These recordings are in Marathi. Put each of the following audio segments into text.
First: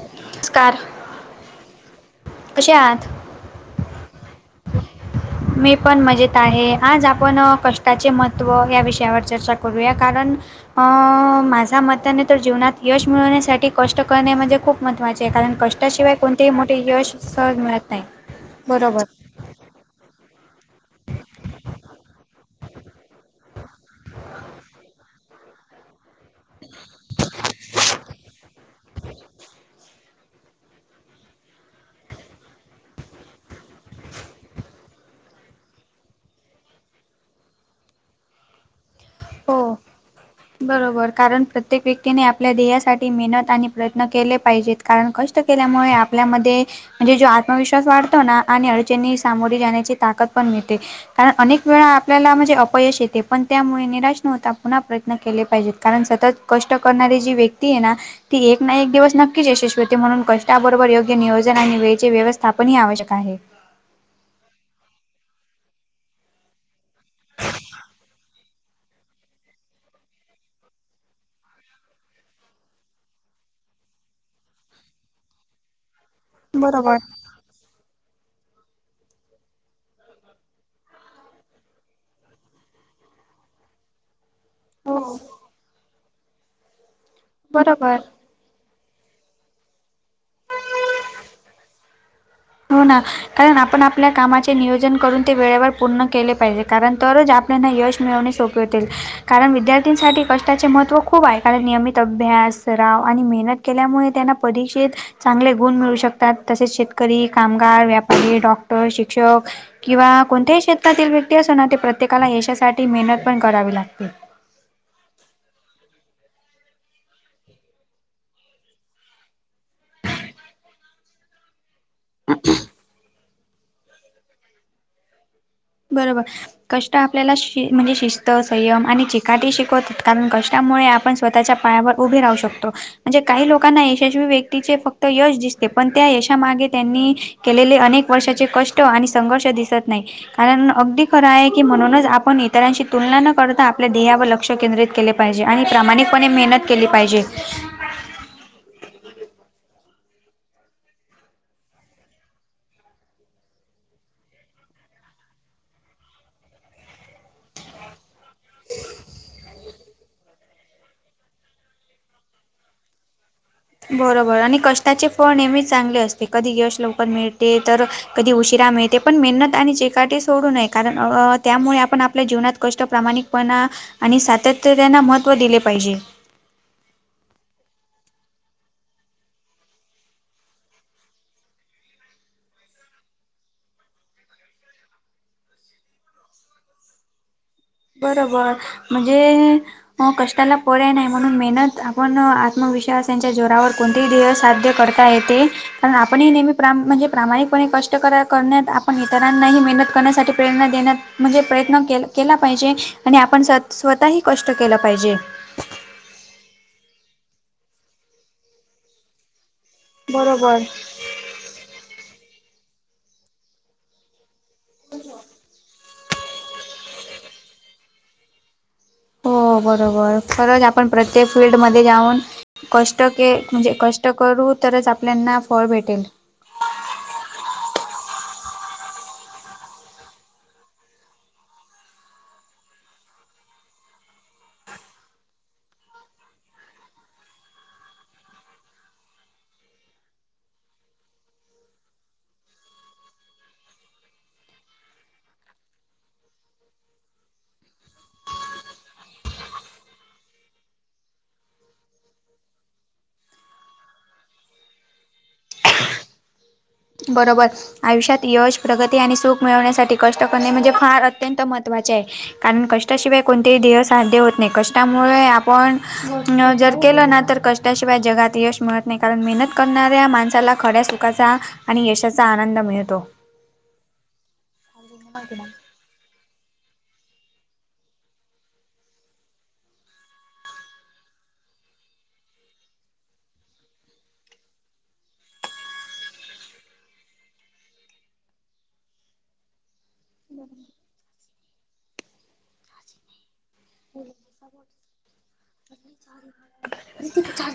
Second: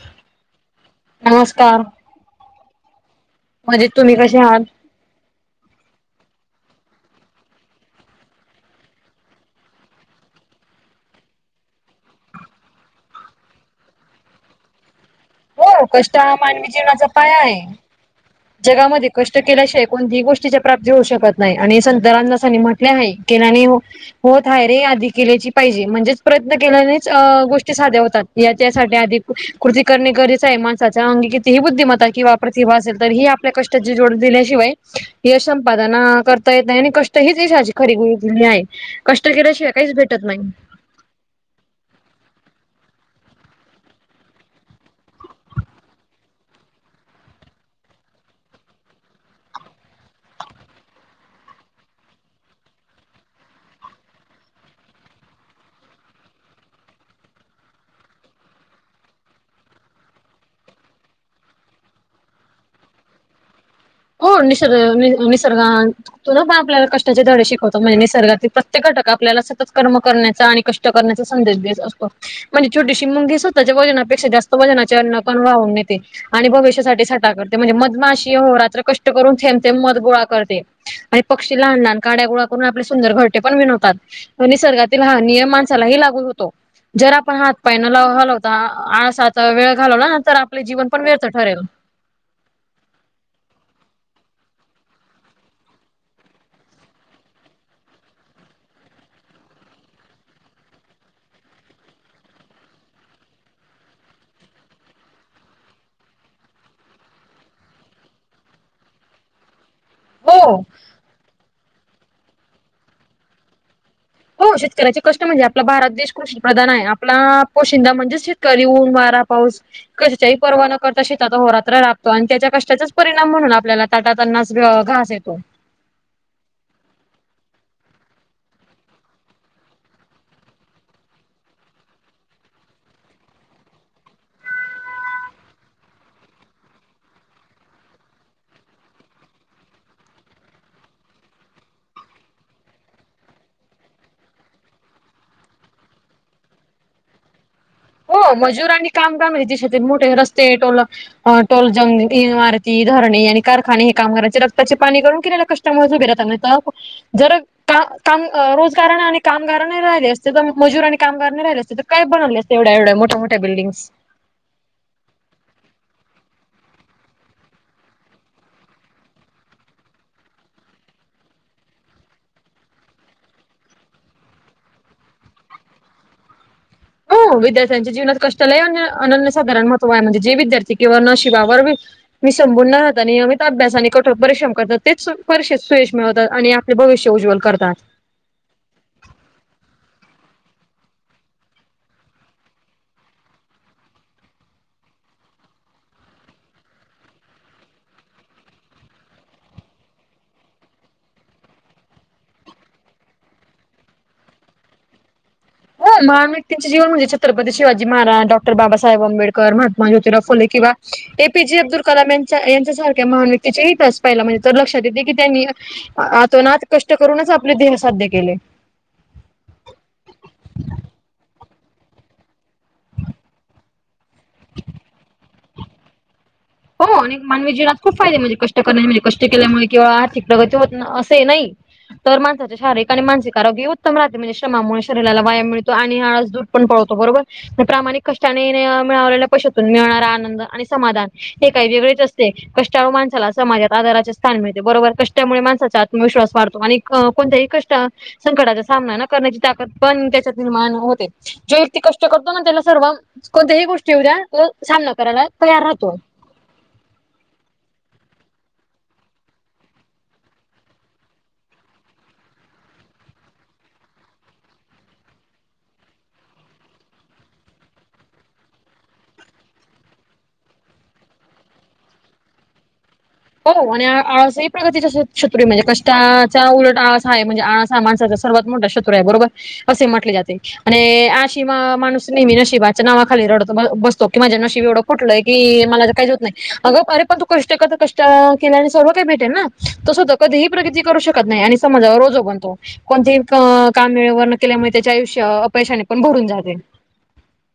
नमस्कार! नमस्कार! कसे आहात? मजेत, तुम्ही कसे आहात? [inaudible] मी पण मजेत आहे. आज आपण कष्टाचे महत्त्व या विषयावर चर्चा करूया कारण अ माझ्या मताने तर जीवनात यश मिळवण्यासाठी कष्ट करणे म्हणजे खूप महत्त्वाचे आहे, कारण हो कष्टाशिवाय कष्ट हा कोणतेही मानवी मोठे जीवनाचा यश पाया सहज आहे मिळत नाही, बरोबर. जगामध्ये कष्ट केल्याशिवाय कोणतीही गोष्टीची प्राप्ती होऊ शकत नाही आणि संत रामदासांनी म्हटले आहे होत हाय रे आधी केलेची पाहिजे म्हणजेच प्रयत्न केल्यानेच अ गोष्टी साध्य होतात याच्यासाठी आधी कृती करनी करीत माणसाच्या अंगी कितीही बुद्धिमत्ता किंवा प्रतिभा असेल तर ही आपल्या कष्टाची जोड दिल्याशिवाय यश संपादना करता येत नाही आणि कष्ट हीच यशाची खरी गुरु किल्ली आहे कष्ट केल्याशिवाय हो काहीच भेटत नाही बरोबर कारण प्रत्ये क व्यक्तीने आपल्या ध्येसाठी मेहनत आणि प्रयत्न केले पाहिजेत कारण कष्ट केल्यामुळे आपल्यामध्ये म्हणजे जो आत्मविश्वास वाढतो ना आणि अडचणी सामोरे जाण्याची ताकद पण मिळते कारण अनेक वेळा आपल्याला म्हणजे अपयश येते पण त्यामुळे निराश निराश न होता पुन्हा प्रयत्न केले पाहिजेत कारण सतत कष्ट करणारे जी व्यक्ती आहे ना ती एक ना एक दिवस नक्कीच यशस्वी होते म्हणून कष्टाबरोबर योग्य नियोजन आणि वेळचे व्यवस्थापन ही आवश्यक आहे हो निसर्ग निसर्ग तुून पण आपल्याला कष्टाचे धडे शिकवतो म्हणजे निसर्गातील प्रत्येक घटक आपल्याला सतत कर्म करण्याचा आणि कष्ट करण्याचा संदेश देत असतो म्हणजे छोटीशी मुंगी सुद्धा त्याच्या वजनापेक्षा जास्त वजनाचे अन्न वाहून न्हेते आणि बरोबर भविष्यासाठी साठा करते म्हणजे मधमाशी अहोरात्र कष्ट करून थेंब थेंब मध गोळा करते आणि पक्षी लहान लहान काड्या गोळा करून आपले सुंदर घरटे पण विनवतात निसर्गातील हा नियम माणसालाही लागू होतो जर आपण हात पाय न बरोबर हलवता आळसात वेळ घालवला तर आपले जीवन पण व्यर्थ ठरेल हो ना कारण आपण आपल्या कामाचे नियोजन करून ते वेळेवर पूर्ण केले पाहिजे कारण तरच आप आपल्याला यश मिळवणे सोपे होतील कारण विद्यार्थीसाठी कष्टाचे महत्त्व खूप आहे कारण नियमित अभ्यास सराव आणि मेहनत केल्यामुळे त्यांना परीक्षेत चांगले गुण मिळू शकतात तसेच शेतकरी कामगार व्यापारी डॉक्टर शिक्षक किंवा हो. कोणत्याही क्षेत्रातील व्यक्ती असना ते प्रत्येक प्रत्येकाला यशासाठी मेहनत पण करावी लागते हो शेतकऱ्याचे कष्ट म्हणजे आपला भारत देश कृषी प्रधान आहे आपला पोशिंदा म्हणजेच शेतकरी ऊन वारा पाऊस कशाची ही पर्वा न करता शेतात अहो रात्र राब तो आणि त्याच्या कष्टाचाच परिणाम म्हणून आपल्याला ताटात अन्नाचा घास येतो बरोबर कष्ट आपल्याला शि म्हणजे शिस्त संयम आणि चिकाटी शिकवतात कारण कष्टामुळे आपण स्वतःच्या पायावर उभे राहू शकतो म्हणजे काही लोकांना यशस्वी व्यक्तीचे फक्त यश दिसते पण त्या यशामागे त्यांनी केलेले अनेक वर्षाचे कष्ट आणि संघर्ष दिसत नाही कारण अगदी खरं आहे की म्हणूनच आपण इतरांशी तुलना न करता आपल्या ध्येयावर लक्ष केंद्रित केले पाहिजे आणि प्रामाणिकपणे मेहनत केली पाहिजे हो मजूर आणि काम [unintelligible] मोठे रस्ते टोल टोलजंग इमारती धरणे आणि कारखाने हे कामगारांचे रक्ताचे पाणी करून केलेल कष्ट यांच्यामुळेच उभे राहता नाहीतर [unintelligible] रोजगार आणि कामगार नाही राहिले असते तर मजूर आणि कामगार नाही राहिले असते तर काय बनवले असते एवढ्या एवढ्या मोठ्या मोठ्या बिल्डिंग्स बरोबर आणि कष्टाचे फळ नेहमीच चांगले असते कधी यश लवकर मिळते तर कधी उशिरा मिळते पण मेहनत आणि चिकाटी सोडू नये कारण अ त्यामुळे आपण आपल्या जीवनात कष्ट प्रामाणिक पन आणि सातत्य त्यांना महत्त्व दिले पाहिजे विद्यार्थ्यांच्या जीवनात कष्टाला अन्य अनन्य साधारण महत्व आहे म्हणजे जे विद्यार्थी केवळ नशिबावर वीसंबून न राहत नियमित अभ्यास आणि कठोर परिश्रम करतात तेच परीक्षेत सुयश मिळवतात आणि आप ते भविष्य उज्ज्वंल करतांत बरोबर म्हणजे अं कष्टांला पर्याय नाहीं म्हणूंन मेहनत आपणं आत्मविश्वास यांच्या जोरांवर कोणंतेही ध्येय सांध्य करतं तां येते कारण आपणही नेहमी म्हणजे प्रामाणिकपणे कष्टं करण्यांत आपणं इतरांनाही मेहनतं करण्यांसाठी प्रेरणा देण्यांत म्हणजे प्रयत्नं केलं केलां पाहिजे आणि आपणं स्वंतःही कष्टं केलं पाहिजे हो महांनव्यक्तीचे जीवन म्हणजे छत्रपती शिवाजी महारांज डॉक्टर बाबांसाहेब आंबेड करं महात्मा ज्योतिरांव फुलें बरोबर किंवा ये पी जे अब्दुल कलाम यांचा यांच्यासांरख्या महांन व्यक्तीच्या इतिहास पाहिला म्हणजे तरं लक्षांत येते की त्यांनी आतोनात कष्टं करूंनचं आपले ध्येंय सांध्य केले हो बरोबर खरंच आपणं प्रत्येक फिल्डमध्यें जाऊंन कष्टं के म्हणजे कष्टं कष्टं करूं तरचं आपल्यांना फळं भेटेल हो आणि मानवी जीवनांत खूंप फायदे म्हणजे कष्टं करण्यांचे म्हणजे कष्टं केल्यांमुळे केवळ आर्थिक प्रगती होतं असे नाहीं तर माणसाचे शारीरिक आणि मानसिक आरोग्यंही उत्तम राहते म्हणजे श्रमांमुळे शरीराला व्यांयाम मिळतो आणि पणं पळतो बरोबर प्रामाणिक कष्टांचने मिळवलेल्या पैशांतून मिळणांरा आनंद आणि समाधान हे कांहीं वेगळेचं असते कष्टांळू माणसांला समाजांत आदारांचे स्थांन मिळते बरोबर कष्टांमुळे माणसांचा आत्मविश्वास वाढतो आणि अं कोणत्यांही कष्टं संकटांचा सामना न करण्यांची ताकद पणं त्यांच्यांत निर्माण होते जो व्यक्ती कष्टं करतो नां त्यांला सर्व कोणत्यांही गोष्टी येऊंद्या तो सामना करांयला तयार राहतो बरोबर आयुष्यांत यश प्रगती आणि सुख मिळवण्यांसाठी कष्टं करणे म्हणजे फांर अत्यंत महत्त्वाचे आहे कारणं कष्टांशिवाय कोणतेही ध्येंय सांध्य होतं नाहीं कष्टांमुळे आपणं जरं केलं नां तरं कष्टं शिवाय जगातं यंश मिळतं नाहीं कारणं मेहनत करणाऱ्यां माणसांला खंड्या सुखांचा आणि यशाचां आनंद मिळतो हो आणि आं प्रगती जे माहिती शत्रंय ना म्हणजे कशी चां उलटं आळांस हे आहे म्हणजे आळांस हां माणसांचा सर्वात मोठा शत्रूं आहे बरोबर असे म्हटले जाते आणि आशिमा माणूंस नेहमी नशीबाच्या नांवा खाली रडतो बसतो की माझ्या नशीब एवढं कुटलंय की मलां तरं कांहींच होतं नाहीं अंग अरे पणं तूं कष्टं करं तं केल्यांने सर्व कायं भेटेल नां तसं तं कधींही प्रगती करूं शकतं नाहीं आणि समांजावर ओझ बनतो कोणत्यांही की कामं वेळेवरं नं केल्यांमुळे त्यांचे आयुष्य अपयशांने पणं भरूंन जाते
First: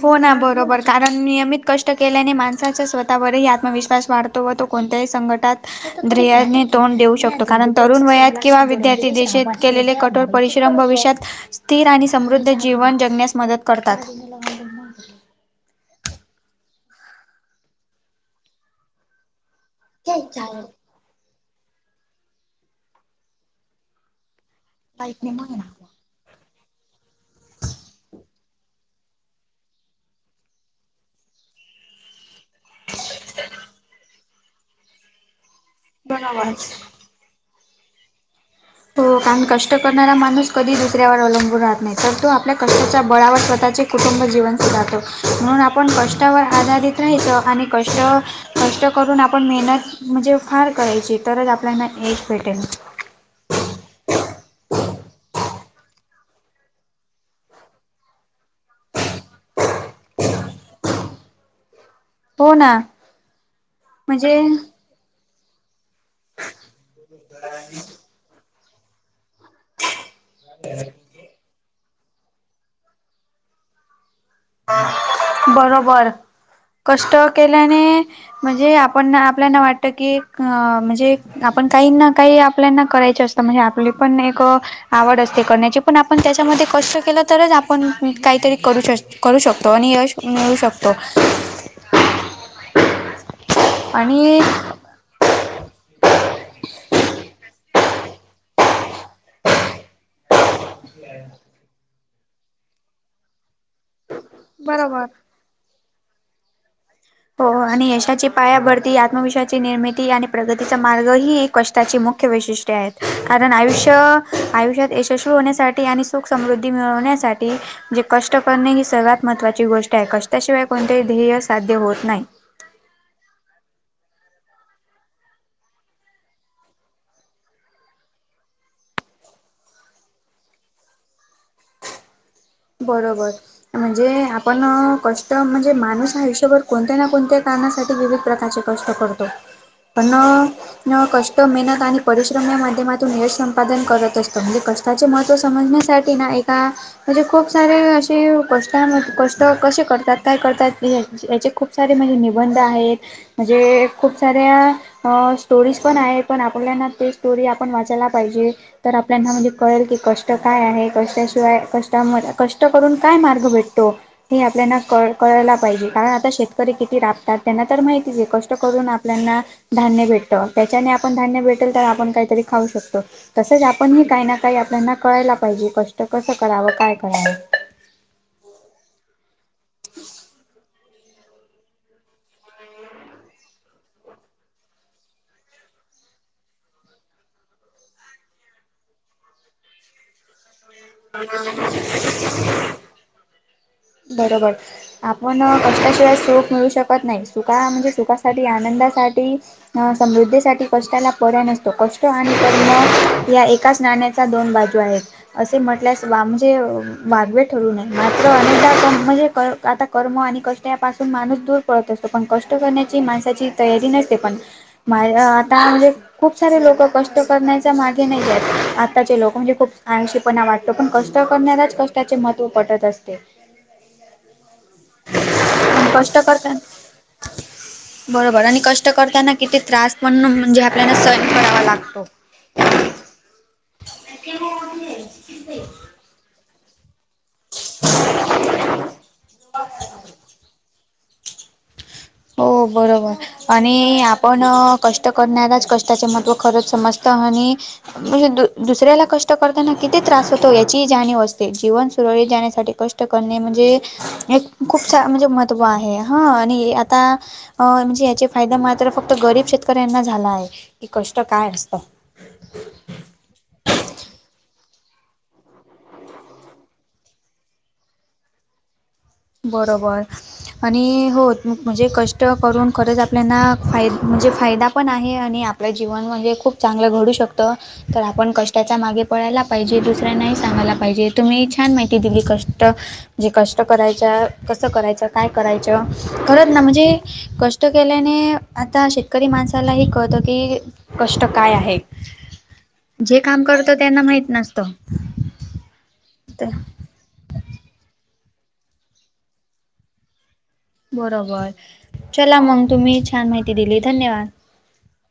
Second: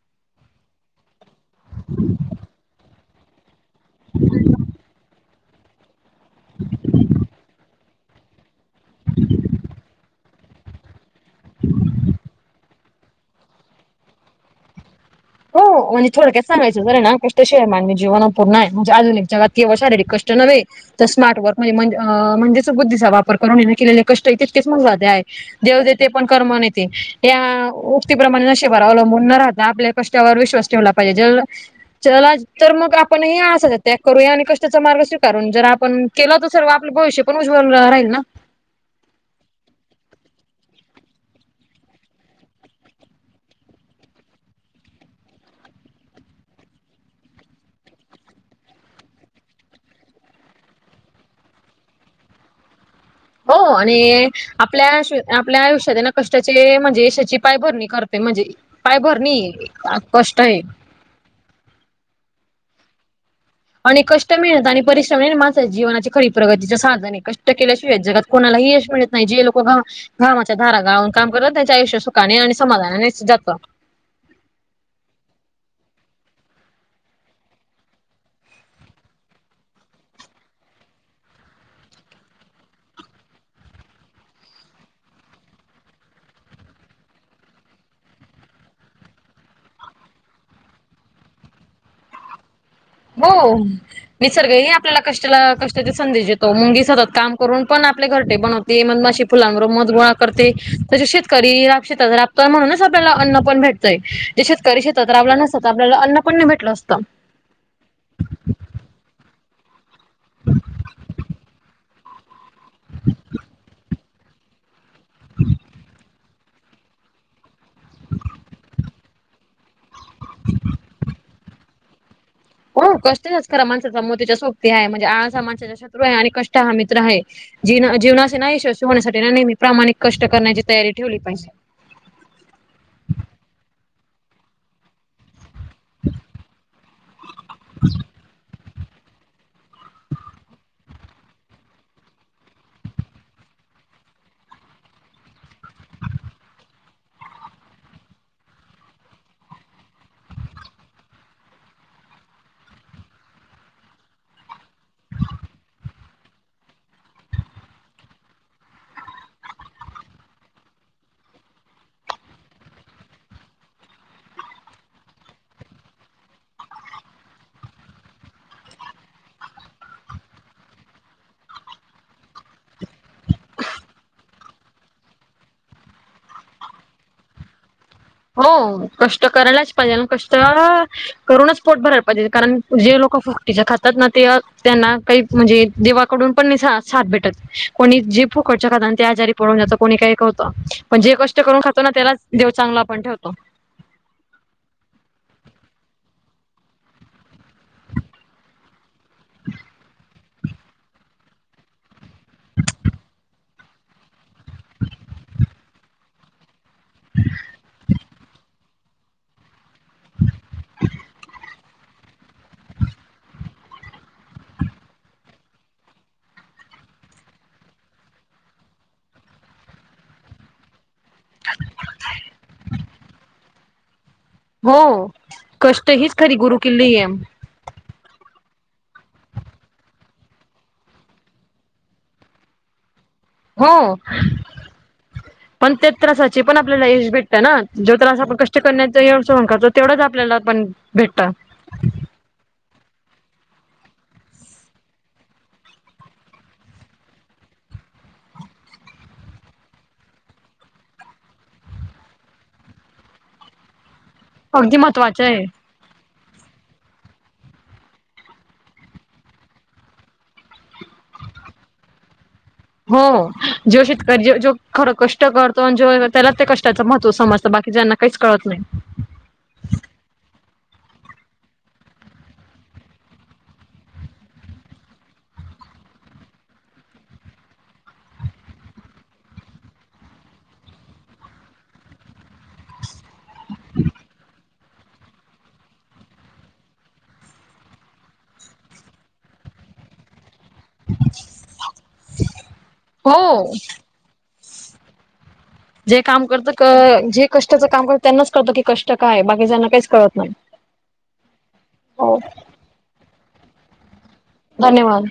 हो नां बरोबर कारणं नियमितं कष्टं केल्याने माणसांच्या स्वंतः आत्मविश्वास वाढतो व तो कोणत्यांही संकटांत ध्येयने तोंड देऊ शकतो कारणं तरुंण वयांत किंवा विद्यार्थी दिशेत केलेले कठोर परिश्रम भविष्यात ते स्थिर आणि समृद्धी जीवन जगण्यांस मदतं करतांत [unintelligible] हो म्हणजे थोडंया सांगायचं जरं नां कष्टं शी आहे मांन जीवन पूर्ण म्हणजे आधुनीक जगांत केवळ शारीरिक कष्टं नव्हे तरं स्मार्ट वर्क म्हंण म्हणजेच बुद्धीचा वापरं करूंन हिने के कष्टं तितकेच मणाे आहेतं ते पणं करमांन येते यां उक्तीप्रमाणे नशेबा अवलंबून नं राहतां आपल्या कष्टांवरं विश्वास ठेवला पाहिजे चलां तरं मगं आपणं हे असत्यंच त्यांग करूंया आणि की त्यांचा मार्ग स्वीकारूंन जरं आपणं केलां तरं सर्व धन्यवाद. आपलं भविष्य पणं उज्वल राहील नां तो कारणं कष्टं करणांरा माणूंस कधीं दुसऱ्यांवर अवलंबून राहतं नाहीं तरं तो आपल्या कष्टांच्या बळांवर स्वंतःचे कुटुंब जीवनस जातो म्हणूंन आपणं कष्टांवरं आधारित राहायचो आणि कष्टं कष्टं करूंन आपणं मेहनतं म्हणजे फांर करांयची तरचं आपल्यांना एकचं भेटेल हो आणि आपल्या आपल्या आयुष्यातेय ना कष्टाचे म्हणजे यशाची पायभरणी करते म्हणजे पायभरणी, कष्टये हो ना आणि कष्ट म्हणजे मेहनत आणि परिश्रम माणसच्या जीवनाची खरी प्रगतीच्या साधन हे कष्ट केल्याशिवाय जगात कोणालाही यश मिळत नाही जे लोका घामाच्याधारा गाव काम करा त्याच्या आयुष्य सुखाने आणि समाधानानेच जात बरोबर, कष्ट केल्याने म्हणजे आपण आपल्याना वाटत की अ म्हणजे आपण काही ना काही आपल्याना करायच असत म्हणजे आपली पण एक आवड असते करण्याची पण आपण त्याच्यामध्ये कष्ट केल तरच आपण काहीतरी करू शच करू शकतो आणि यश मिळू शकतो हो, आणि निसर्ग हे आप आपल्या कष्टाला कष्टाची सधेश देतो मुंगी सतत काम करून पण आपले घरटे बनवते मध मशी फुलांबरोब मध गोळा करते त शेतकरी श राबत म्हणूनच आपल्याला अन्न पण भेटतय जे शेतकरी शेतात बरोबर राबला नसता त आपल्याला अन्न पण नाही भेटल असत हो आणि यशाची पायाभरती आत्मविश्वाची निर्मिती आणि प्रगतीचा मार्ग ही एक कष्टाची मुक् वैशिष्ट्ये आएत कारण आयुष्य, आयुष्यात यशस्वी होण्यासाठी आणि सुख समृद्धी मिळवण्यासाठी म्हजे कष्ट करणे ही सर्व्यात महत्त्वाची गोष्ट आहे कष्टाशिवाय कोणतेही ध्येय साध्य होत नाही हो कष्टाचाच खरा माणसाचा मोतीच्या सोक्ती हाये म्हणजे आळज हा माणसाच्या शत्रू हाये आणि कष्ट हा मित्र हाये जी जीवणाचे ना यश् होण्यासाठी ना नेहमी प्रामाणिक कष्ट करण्याची तयारी ठेवली पाहिजे बरोबर म्हणजे आपण कष्ट म्हणजे माणूस आयुष्यभर कोणत्या ना कोणत्या कारणासाठी विविध प्रकारचे कष्ट करतो पण अ कष्ट मेहनत आणि परिश्रम या माध्यमातून हेर संपादन करत असत म्हणजे क त्याचे महत्त्व समजण्यासाठी ना एका म्हणजे खूप सारे अशी कष्टा कष्ट कसे करतात काय करतात याचे खूप खूप सारे माझे निबंध आहेत म्हणजे खूप साऱ्या अ स्टोरीज पण आहे पण आपल्याना ते स्टोरी आपण वाचायला पाहिजे. तर आपल्याना म्हणजे कळेल की कष्ट काय आहे कष्टाशिवाय कष्ट त्या मध्ये कष्ट करून काय मार्ग भेटतो. हे आपल्याना क कळायला पाहिजे कारण आता शेतकरी किती राबतात त्यांना तर माहितीच आहे कष्ट करून आपल्याना धान्य भेटत त्याच्याने आपण धान्य भेटेल तर आपण काहीतरी खाऊ शकतो तसच आपण ह काही ना काही आपल्याना कळायला पाहिजे कष्ट कस कराव काय कराव हो कष्ट करायलाच पाहिजे आणि कष्ट करूनच पोट भरायला पाहिजे. कारण जे लोक फुगटीचे खातात ना ते त्यांना काही म्हणजे देवाकडून पण नयी नयी साथ भेटत. कोणी जे पूकटचे खातात ते त्या आजारी पडू नय जात कोणी काही करत पण जे कष्ट करून खातो ना त्यालाच देव चांगला आपण ठेवतो. बरोबर. आपण कष्टशिवाय सुख मिळू शकत नायी सुखा म्हणजे सुखासाठी आनंदासाठी समृद्धीसाठी कष्टाला पर्याय नसतो कष्ट आणि कर्म या एकाच नाण्याच्या दोन बाजू आहेत असे म्हटल्यास म्हणजे वागवे ठरू नये मात्र म्हणजे आता? कर्म आणि कष्ट यापासून माणूस दूर पळत असतो पण कष्ट करण्याची माणसाची तयारी नसते पण माझ आता म्हणजे खूप सारे लोक कष्ट करण्याच्या मागे नाही जात आत्ताचे लोक म्हणजे खूप आळशी पण वाटतो पण कष्ट करणाराच कष्टाचे महत्त्व पटत असते. हो कष्ट हीच खरी गुरु किल्ली य. बरोबर आणि कष्ट करताना किती त्रास पण म्हणजे आपल्याला सहन करावा लागतो. [inaudible] हो. [inaudible] त्रासापणाच आपल्याला यश भेटत ना, जो त्रास आपण कष्ट करण्याचं येवढ सहन करतो तेवढंच आपल्याला आपण भेटता. हो बरोबर. आणि आपण कष्ट करणाराच कष्टाचे महत्त्व खरंच समजत आणि म्हणजे दु दुसऱ्याला कष्ट करताना किती त्रास होतो याची ही जाणीव असते जीवन सुरळीत जाण्यासाठी कष्ट कष्ट करणे म्हणजे अगदी खूप छा महत्त्वाचं म्हणजे महत्व आहे ह आणि आता म्हणजे याचे फायदा मात्र फक्त गरीब शेतकऱ्यांना झाला आहे. कि कष्ट काय असत? हो, जो शेतकरी जो खर कष्ट करतो आणि जो त्याला त्या कष्टांच महत्त्व समजतं बाकी ज्यांना काहीच कळत नाही. बरोबर. आणि हो म्हणजे कष्ट करून खरंच आपल्यांना फाय म्हणजे फायदा पण आहे आणि आप आपलं जीवन म्हणजे खूप चांगलं घडू शकतं. तर आपण कष्टाच्या मागे पळायला पाहिजे, दुसऱ्यांना ही सांगायला पाहिजे, तुम्ही छान माहिती दिली कष्ट जे कष्ट करायच्या, कसं करायचं? काय करायचं? खरंच ना म्हणजे कष्ट केल्याने आता शेतकरी माणसालाही कळत की कष्ट काय आहे? जे काम हो करत त्यांना माहित नसतं. जे काम करत जे कष्टाचं काम करत त्यांनाच कळतं की कष्ट काय? बाकीच्यांना काहीच कळत नाही. बरोबर हो चला मग, तुम्ही ही छान माहिती दिली. धन्यवाद! धन्यवाद.